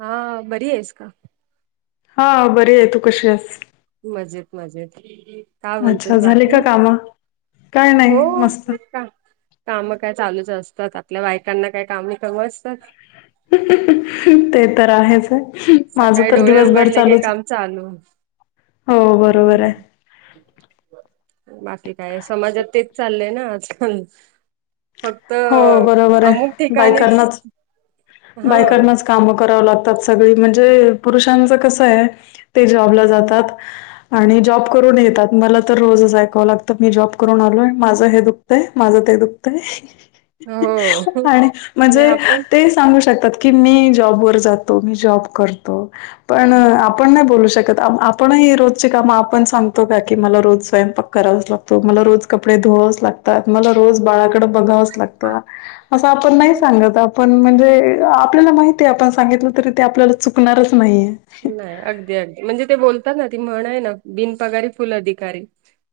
हा बरी आहेस का? हा बर आहे तू कशी आहेस? मजेत मजेत का अच्छा बोलतेस झाली का बाकी कामं? काय नाही हो मस्त का? काम काय चालूच असतात आपल्या बायकांना काय काम कम असतात. ते तर आहेच आहे माझं सकाळी तर डोळे दिवसभर उघडले क चालूच काम चालू हो बरोबर आहे. बाकी काय समाजात तेच चाललंय ना आजकाल फक्त हो बरोबर अमुक आहे. ठिकाणी बायकांनाच हा बायकांनाच कामं कराव लागतात सगळी म्हणजे पुरुषांचं कसं आहे ते जॉबला जातात आणि जॉब करून येतात मला तर रोजच ऐकावं लागत. मी जॉब करून आलोय माझं हे दुःखतय माझं ते दुखतय. हो आणि आणि म्हणजे आपण ते सांगू शकतात. की मी जॉबवर जातो मी जॉब करतो पण हा आपण नाही बोलू शकत. आपणही रोजची कामं आपण सांगतो का की मला रोज स्वयंपाक करावाच लागतो मला रोज कपडे धुवावंच लागतं. मला रोज बाळाकडे बघावंच लागतं असं आपण नाही हा सांगत. आपण म्हणजे आपल्याला माहिती आहे आपण सांगितलं तरी ते आपल्याला चुकणारच नाहीय. नाही अगदी अगदी म्हणजे ते बोलतात ना ती म्हणय ना बिन पगारी फुल अधिकारी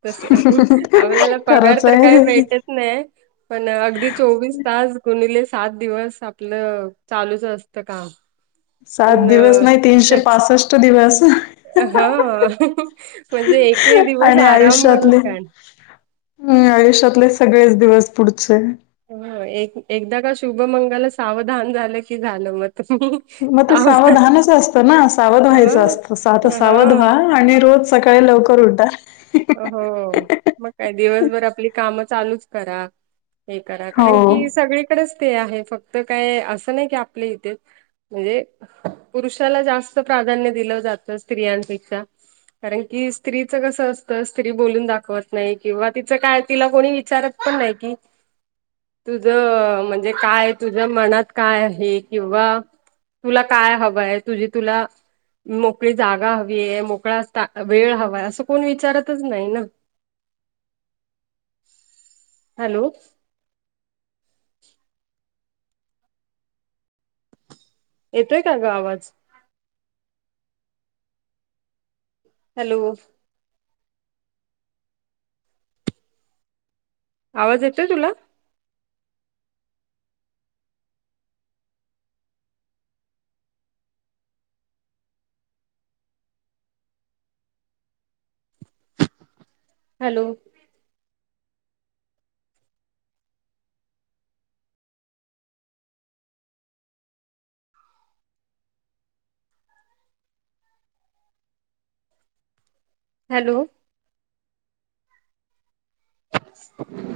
तस आपल्याला पगार खरंच तर काय आहे भेटत नाही. पण अगदी चोवीस तास गुणिले सात दिवस आपलं चालूच असत काम सात पण दिवस नाही तीनशे त्याच पासष्ट दिवस. हा. म्हणजे एक एक दिवस आराम म्हणून खण हम् आयुष्यातले सगळेच दिवस पुढचे हो एक एकदा का शुभमंगाल सावधान झालं की झालं मग तम् मग ते सावधानच असतं ना सावध व्हायचं हां असतंता सावध हां व्हा. आणि रोज सकाळी लवकर उठार हो मग काय दिवसभर आपली काम चालूच करा. हे करा कारण की हो सगळीकडेच ते आहे फक्त काय असं नाही की आपले इथे म्हणजे पुरुषाला जास्त प्राधान्य दिलं जातं स्त्रियांपेक्षा कारण की स्त्रीचं कसं अस. स्त्री बोलून दाखवत नाही किंवा तिचं काय तिला कोणी विचारत पण नाही कि तुझं म्हणजे काय तुझ्या मनात काय आहे किंवा तुला काय हवं आहे तुझी तुला? मोकळी जागा हवी आहे मोकळा वेळ हवा असं कोण विचारत. नाही ना हॅलो. येतोय का ग आवाज हॅलो आवाज येतय तुला हॅलो हॅलो ह